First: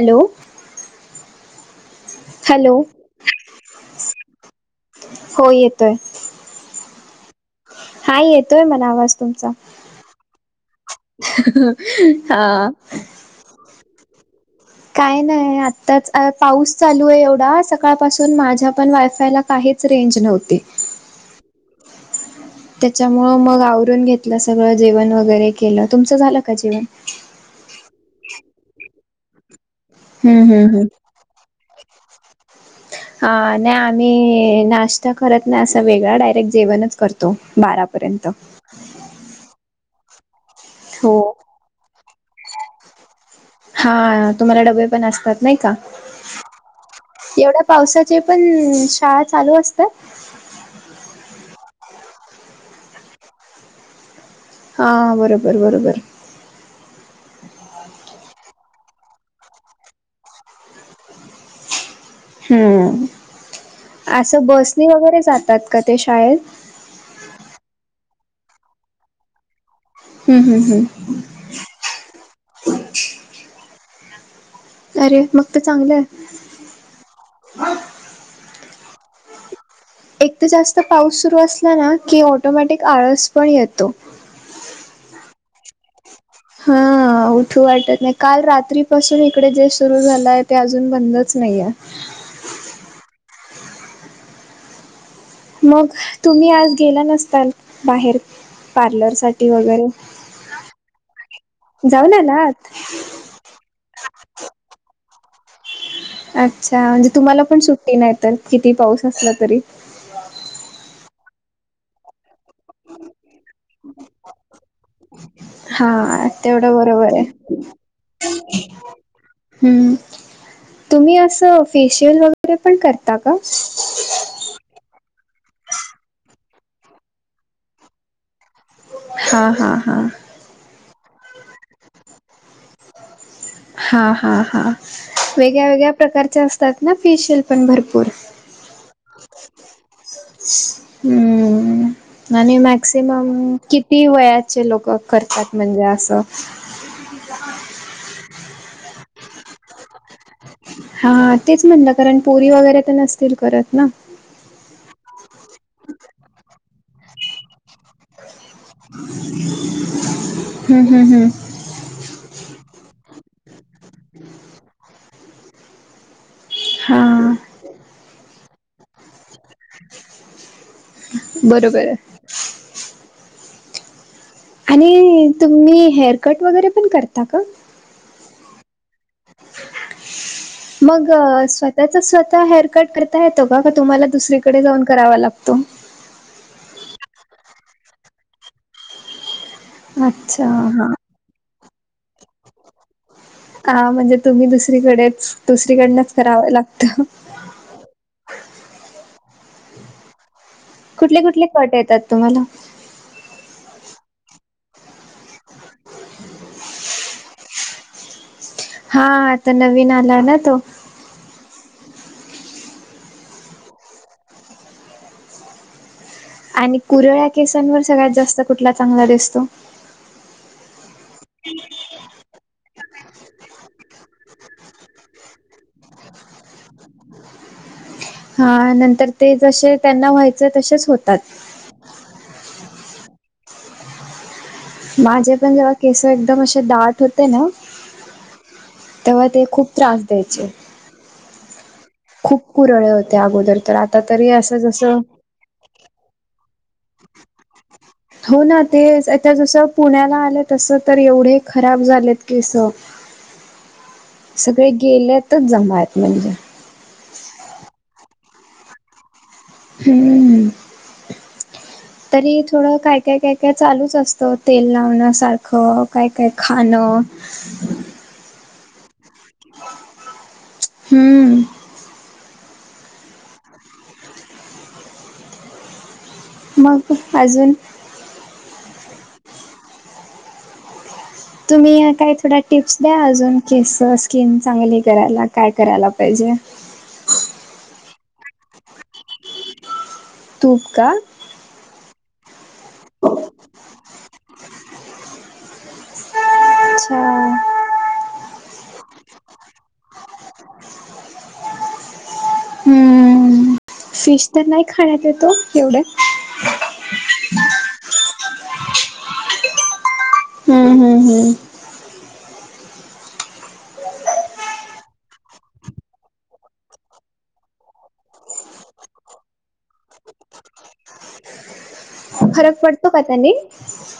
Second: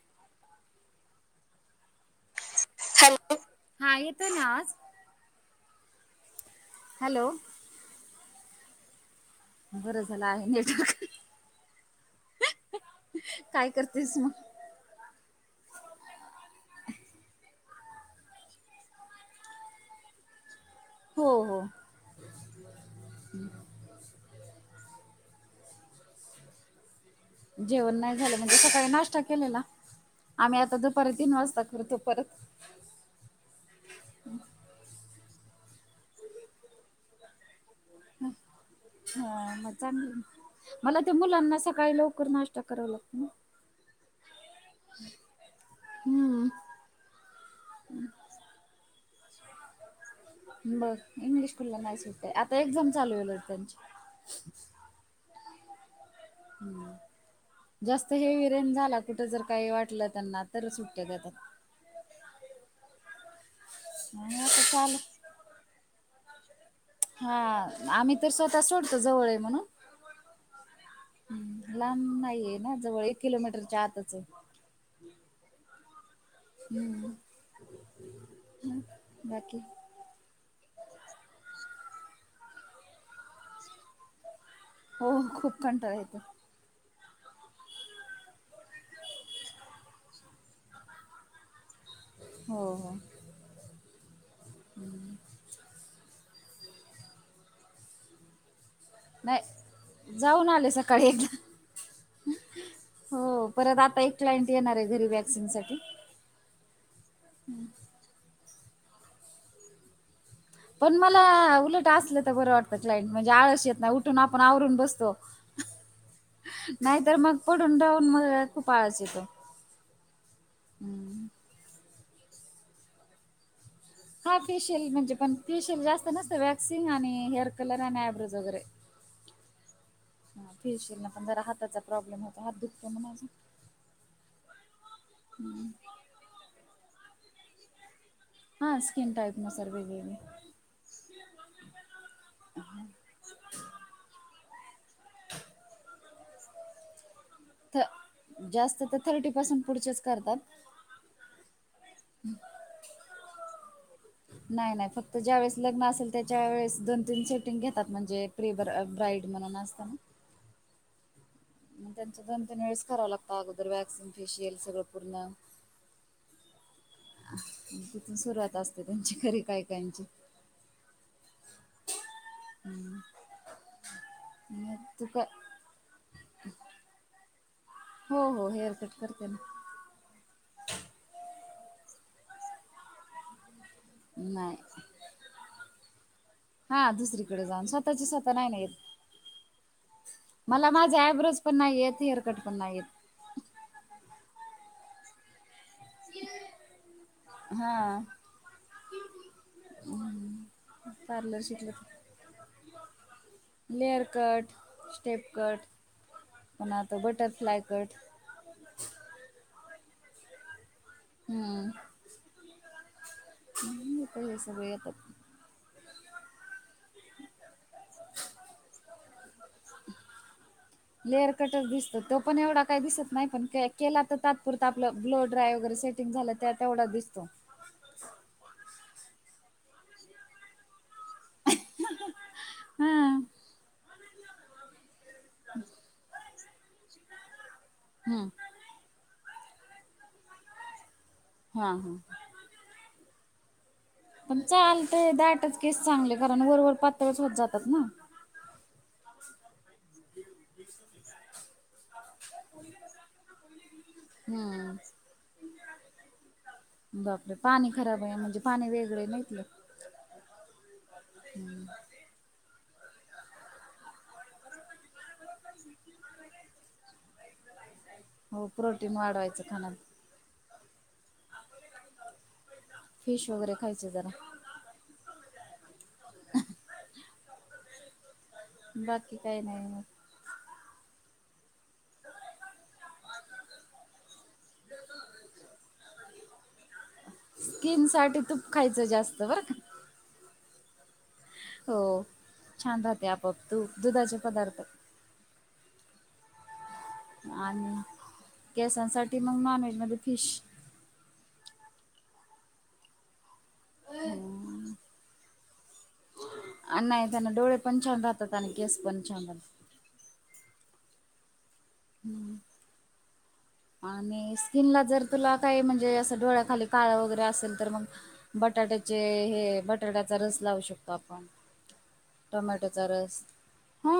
Hello, hello hello, हा येतोय ना आवाज? हो येतोय हॅलो हाय येतोय मला आवाज तुमचा बरं झालं आहे नेटवर्क हां काय करतीस मग? काय नाहीय, आत्ताच पाऊस चालू हाय एवढा सकाळपासून माझ्या पण वायफायला काहेच रेंज नव्हते हो हो त्याच्यामुळं मग आवरून घेतलं सगळं जेवण वगैरे केलं, तुमचं झालं का जेवण? जेवण नाही झालं म्हणजे सकाळी नाश्ता केलेला, हम्म आम्ही हम्म आता हम्म दुपारीच तीन वाजता करतो परत अ नाही आम्ही नाश्ता करत नाही असा वेगळा, डायरेक्ट जेवणच करतो बारापर्यंत. ह मग चागलं ना, मला हो ते मुलांना सकाळी लवकर नाश्ता कराव लागतो ना हा तुम्हाला डबे पण असतात नाही का, हम्म एवढ्यात पाऊसाचे पण शाळा चालू असते? बर इंग्लिश स्कूलला नाही सुट्या, आता एक्झाम चालू होईल त्यांची हां बरोबर, बरोबर हम् जास्त हेवी रेन झाला, कुठे जर काही वाटलं त्यांना तर सुट्ट्या देत्यात हम्म, आणि असं आता बसनी चाल वगैरे जातात का ते शाळेत? हा, आम्ही तर स्वतः ता सोडतो जवळ हेय म्हणून हम् हम्मं लांब नाहीये ना जवळ, एक किलोमीटरच्या आतच हेय अरे मग तर चांगलय हम् हम बाकी एक तर जास्त पाऊस सुरू असला ना, की ऑटोमॅटिक आळस पण येतो. हो खूप कंटाळा येतो. हां उठू वाटत नाही, काल रात्री पासून इकडे जे सुरू झालंय ते अजून बंदच नाहीय. हो हो हम्म मग, तुम्ही आज गेला नसताल बाहेर पार्लर साठी वगैरे, नाही जाऊन आले सकाळी एकदा जाऊन आलात? हो परत आता एक क्लायंट येणार हेय घरी वॅक्सिन साठी अच्छा, म्हणजे तुम्हाला पण सुट्टी नाही तर किती पाऊस असला तरी. पण मला उलट असलं तर बरं वाटतं क्लाइंट म्हणजे आळस येत नाही उठून आपण आवरून बसतो हा तेवढं बरोबर नाहीतर मग पडून राहून मग हेय खूप आळस येतो ह्, तुम्ही हम्म. असं फेशियल वगैरे पण करता का? हा फेशियल म्हणजे, पण फेशियल जास्त नसतं वॅक्सिंग आणि हेअर कलर आणि आयब्रोज वगैरे. हा, हा, हा हा फेशियलन पण जरा हाताचा प्रॉब्लेम होतो, हात दुखतोय माझा हा, हा, हा वेगळ्या- वेगळ्या प्रकारच्या असतात ना, फेशियल पण भरपूर, हा, स्ककीन टाइप नुसार वेगळे -वेगळे. हम्म, आणि, मॅक्सिमम किती वयाचे लोक करतात, म्हणजे असं. जास्त तर, थर्टी पासून पुढचेच करतात. हा, तेच म्हणलं, कारण पोरी वगैरे तर नसतील करत ना. नाही -नाही फक्त ज्या वेळेस लग्न असेल त्याच्या वेळेस, दोन- तीन सेटिंग घेतात म्हणजे, प्री, ब ब्राईड म्हणून असत ना. ह, ह, ह, मग, त्यांच दोन- तीन वेळेस करावं लागतं, अगोदर व्हॅक्सिंग फेशियल सगळं पूर्ण, हा, तिथून सुरुवात असते, त्यांची खरी काय- काय काहींची, बरोबर, [unintelligible] तू का आणि, तुम्ही हेअरकट वगैरे पण करता का? हो, हो हेअरकट करते ना, मग, स्वतःचा स्वतः हेअरकट कर स्वतः येतो का, का तुम्हाला नाही दुसरीकडे जाऊन, करावा लागतो? हा, दुसरीकडे जाऊन. स्वतःच स्वतः नाही ना येत अच्छा मला, हा. माझ्या आय ब्रोज पण नाही येत, हेअरकट पण नाही येत. का, म्हणजे तुम्ही दुसरीकडेच, दुसरीकडनंच करावं लागतं. हा, कुठले पार्लर कुठले शिकल, कट येतात तुम्हाला? लेअर कट, स्टेप कट, पुन्हा तो बटरफ्लय कट. हा, आता नवीन आला ना तो. हम्म, म्हणून इकडे, सगळे येतात. आणि, कुरळ्या केसांवर, सगळ्यात जास्त कुठला चांगला दिसतो? लेअर कटच दिसत, तो पण एवढा काही दिसत नाही. पण केला तर तात्पुरत आपलं, ब्लो ड्राय वगैरे सेट सेटींग झालं, त्या तेवढा दिसतो. हा, नंतर ते जसे त्यांना व्हायचं तसेच होतात. हा, माझे पण, जेव्हा केस एकदम असे, दाट होते ना. हम्म, तेव्हा ते, खूप त्रास द्यायचे. हा, हा, खूप कुरळे होते, अगोदर तर आ पण चालतय, दाटच केस चांगले, कारण वरवरर पातळच होत जातात ना. हो, ना ते च आता जसं पुण्याला आले तसं, तर एवढे खराब झालेत केस. सगळे, हम्म गेल्यातच जमाआहेत म्हणजे, बापरे, पाणी खराब आहे, म्हणजे पाणी वेगळे आहे ना इथंल. हम्म, तरी, थोडं काय -काय -काय- काय चालूच असतं. तेल लावण्यासारखं काय -काय खाणं. [unintelligible] हो, प्रोटीन वाढवायचं खाण्यातून, हम्म. फिश वगैरे खायच जरा. मग अजून? बाकी काही नाही मग. तुम्ही काही थोड्या टिप्स द्या अजून, केस स्किन चांगली करायला काय करायला पाहिजे? स्किन साठी तूप खायचं जास्त बरं का. तुप का? हो छान राहते, आपोआप तूप, दुधाचे पदार्थ. अच्छा. [inaudible] आणि केसांसाठी मग नॉन व्हेज मध्ये फिश हम्म, फिश तन नाही आणि खाण्यात येतो एवढं, अ नाही त्यांना डोळे पण छान राहतात, त्यांना केस पण छान राहतात. हम्म हम्म हम्म.... हम्म [inaudible] आणि स्किनला जर तुला काही म्हणजे असं डोळ्याखाली काळ वगैरे असेल तर मग बटाट्याचे हे बटाट्याचा रस लावू शकतो आपण, फरक टोमॅटोचा पडतो का रस त्याने? हा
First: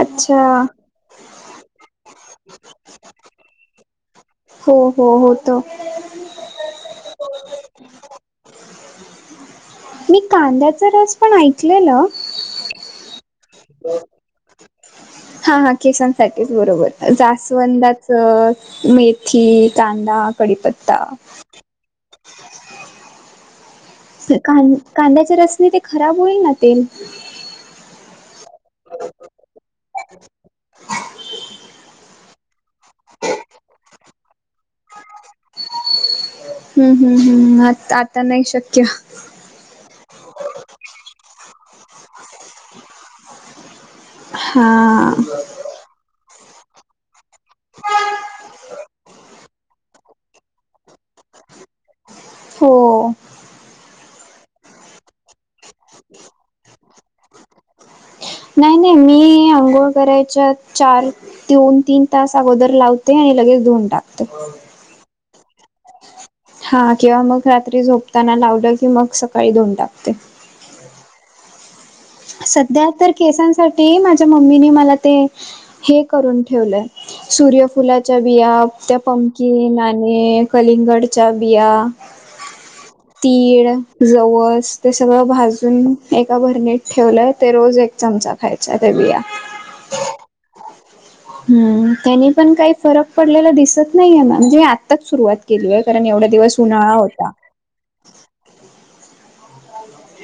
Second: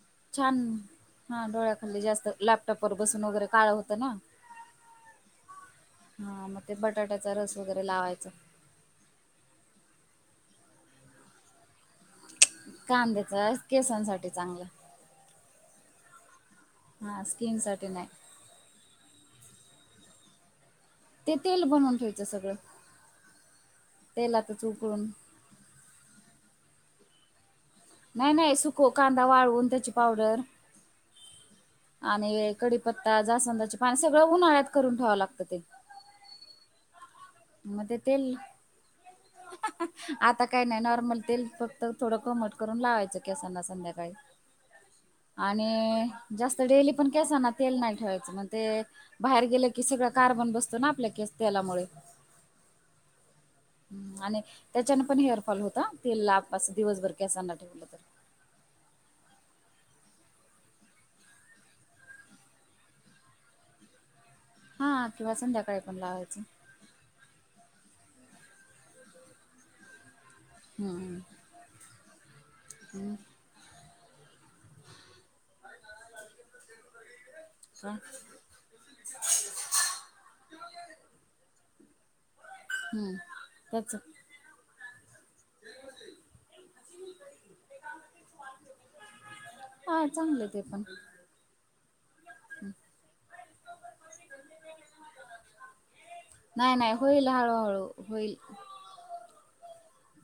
अच्छा छान, हा डोळ्याखाली जास्त लॅपटॉपवर बसून वगैरे काळ होतं ना. हो हो, होत. हा मग ते बटाट्याचा रस वगैरे लावायचा. मी कांद्याचा रस पण ऐकलेलं, कांद्याच केसांसाठी चांगलं. हा हा केसांसाठीच बरोबर स्किन साठी जास्वंदाच, नाही मेथी, कांदा कडीपत्ता ते तेल बनवून घ्यांच सगळं तेलातच कांदे उकळून -कांद्याच्या रसने ते खराब होईल ना तेल? नाही नाही सुको, कांदा वाळवून त्याची पावडर आणि कडीपत्ता, जास्वंदची पान, सगळं उन्हाळ्यात करून ठेवावं लागतं ते. हम्म हम्म हम्म, आ मग ते आता तेल नाही शक्य. आता काही नाही नॉर्मल तेल फक्त थोडं कोमट करून लावायचं केसांना संध्याकाळी. हा... आणि, जास्त डेली पण केसना तेल नाही ठेवायचं मग ते बाहेर गेलं की सगळं कार्बन बसतं ना आपल्या केस तेलामुळे हो... ह आणि त्याच्यान पण हेअरफॉल होत ह, तेला अस दिवसभर क असांना ठेवलं तर नाही नाही मी आंघोळ करायच्या चार दोन, तीन, तास अगोदर लावते आणि लगेच धुऊन टाकते. हा किंवा संध्याकाळी पण लावायचं. हा किंवा मग रात्री झोपताना लावलं की मग सकाळी धुवून टाकते. हम... सध्या तर केसांसाठी माझ्या मम्मीने मला ते हे करून ठेवलंय, का सूर्यफुलाच्या बिया त्या पंकीन आणि कलिंगडच्या बिया, हम्म, तीळ, त्याच जवस ते सगळं भाजून एका भरणीत ठेवलंय, ते रोज एक चमचा खायच्या त्या बिया. हा चांगलं ते पण हम्म, त्यानी पण काही फरक पडलेला दिसत नाहीयेना, म्हणजे आत्ताच सुरुवात केलीय कारण एवढं नाही नाही होईल हळूहळू होईल.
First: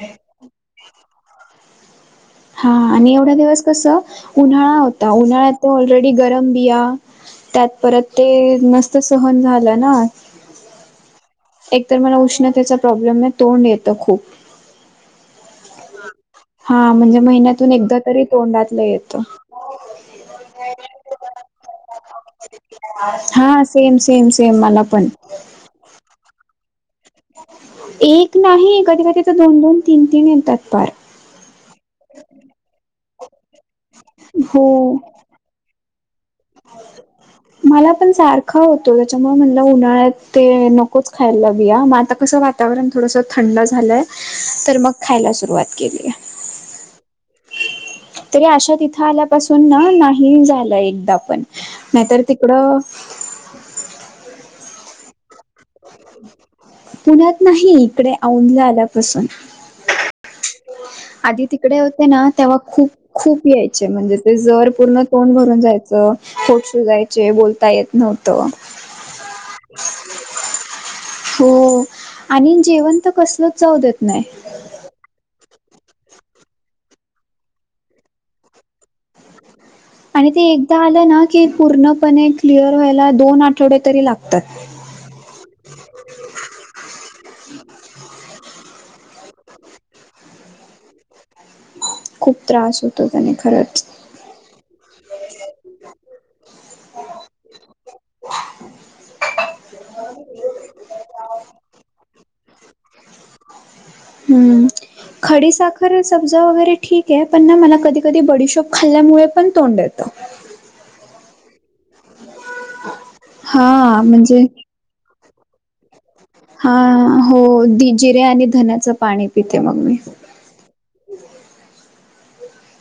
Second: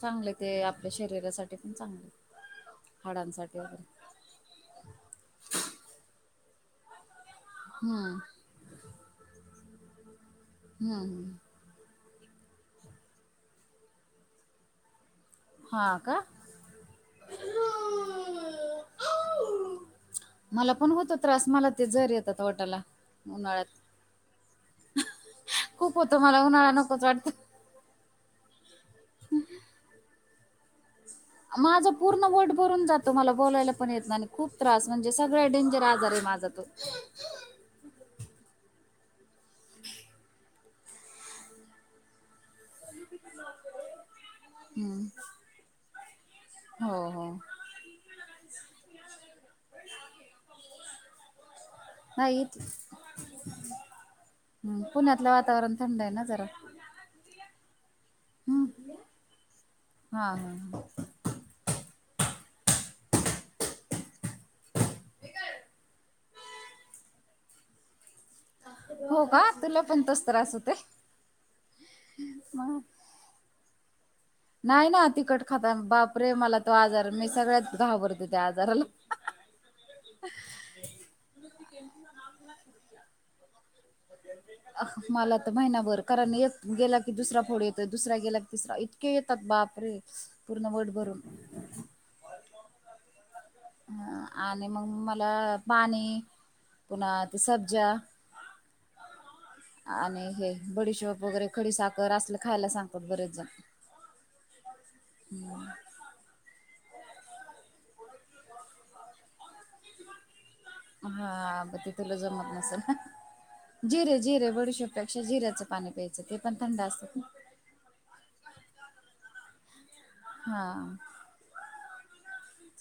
चांगले ते आपल्या शरीरासाठी पण चांगलय. हा आणि एवढ्या दिवस कसं उन्हाळा होता,, उन्हाळायात ऑलरेडी गरम बिया, त्यात परत हम्म ते नस ते सहन झालं ना हा हम्म. एकतर मला उष्णतेचा प्रॉब्लेम आहे तोंड येतं खूप हां का हां म्हणजे महिन्यातून एकदा तरी तोंडातलं येतं. मला पण होतो त्रास मला ते ज री येतात वठाला हां उन्हाळ्यात सेम सेम सेम मला पण. खूप होतं मला उन्हाळा नकोच वाटतं एक नाही, कधी कधी तर दोन- दोन, तीन- तीन येतात पार- माझं पूर्ण वट भरून जातो मला बोलायला पण येत नाही ना आणि खूप त्रास हो. म्हणजे सगळ्यात डेंजर आजार आहे माझा तो. मला पण सारखा होतो, त्याच्यामुळे म्हणलं उन्हाळ्यात ते नकोच खायला बिया, म आता कसं वा- वातावरण थोडंसं थंड झालंय, तर मग हम्म खायला सुरुवात केलीय. हो हो.. तरी आशा तिथं आल्यापासून ना नाही झालं एकदा पण नाहीतर नाही,, इ तिकडं हम्म पुण्यातलं वातावरण थंड आहे ना जरा पुण्यात नाही, इकडे औंधला हम्म आल्यापासून- हा हा हा... आधी तिकडे होते ना, तेव्हा खुप खूप यायचे म्हणजे ते जर पूर्ण तोंड भरून जायचं होट सुजायचे, बोलता येत नव्ह हो का, तुला पण तस त्रास होतय? हो, आणि जेवण तर कसलच चाऊ देत नाही. नाही ना तिकट खाता, बाप रे! मला तो आजार मी सगळ्यात घाबरते त्या आजाराला आणि ते एकदा आलं ना, की पूर्णपणे क्लिअर व्हायला दोन आठवडे तरी लागतात. अ मला तर महिनाभर, कारण एक गेला की दुसरा फोड येतो दुसरा गेला की तिसरा इत इतके येतात बापरे! पूर्ण व्हठ भरून खूप त्रास होतो त्याने खरंच हं, आणि मग मला पाणी पुना ते सब्जा आणि हे बडीशोप वगैरे खडी साखर, असंल खायला सांगतात बरेच जण. हम्म खडीसाखरच सब्जा वगैरे ठीक आहे, पण ना मला कधी कधी बडीशोप खाल्ल्यामुळे पण तोंड येतं. हा, म ते तुला जमत नसल हा जिरे म्हणजे जिरे बडिशोप पेक्षा जिऱ्याच पाणी प्यायचं, ते पण हा थंड असतं ना- हो दि जिरे आणि धण्याचं पाणी पिते मग मी. हा..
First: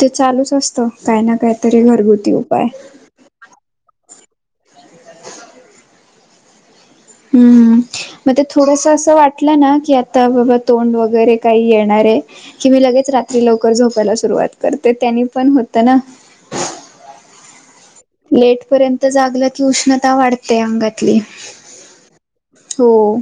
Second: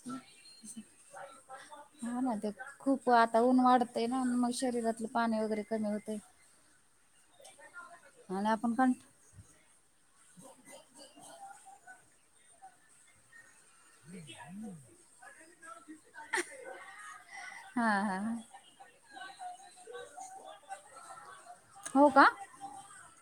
ते चालूच असतं काही ना काहीतरी हा घरगुती ना त्यात उपाय खूप ते आता ऊन वाढतंय ना, मग शरीरातलं पाणी वगैरे कमी होतय हम्म, मग ते आणि आपण थोडसं पण असं वाट वाटलंना की आता तोंड वगैरे काही येणारये, कि मी लगेच रात कि लवकर झोपायला सुरुवात करते त्यांनी पण होतं ना. [unintelligible] लेटपर्यंत जागलं की उष्णता वाढते अंगातली. हो का? हो.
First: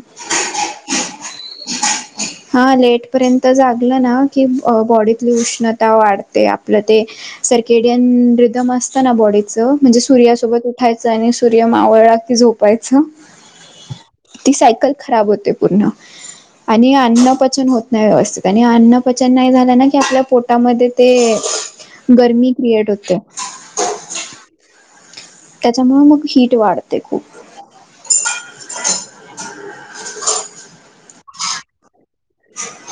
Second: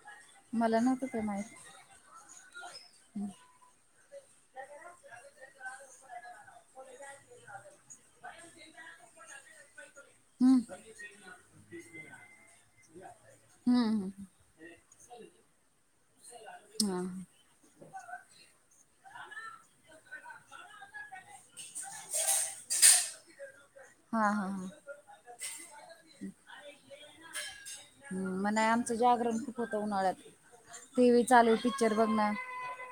मला नव्हतं ते माहित. [inaudible] हा लेटपर्यंत जागलं ना, की बॉडीतली उष्णता वाढते आपलं ते सर्केडियन रिदम असतं ना बॉडी चं म्हणजे सूर्यासोबत हम्म उठायचं आणि सूर्य मावळला कि झोपायचं. हा हा. ती सायकल खराब होते पुर्ण. आणि हम्म अन्न पचन होत नाही व्यवस्थित आणि अन्न पचन नाही झालं ना, की आपल्या पो टामध्ये ते गरमी क्रिएट होते. हा हा हा. त्याच्यामुळे मग हीट वाढते खूप. म ना आमचं जागरण खूप होतं उन्हाळ्यात टी व्ही चालू पिक्चर बघणं. [inaudible]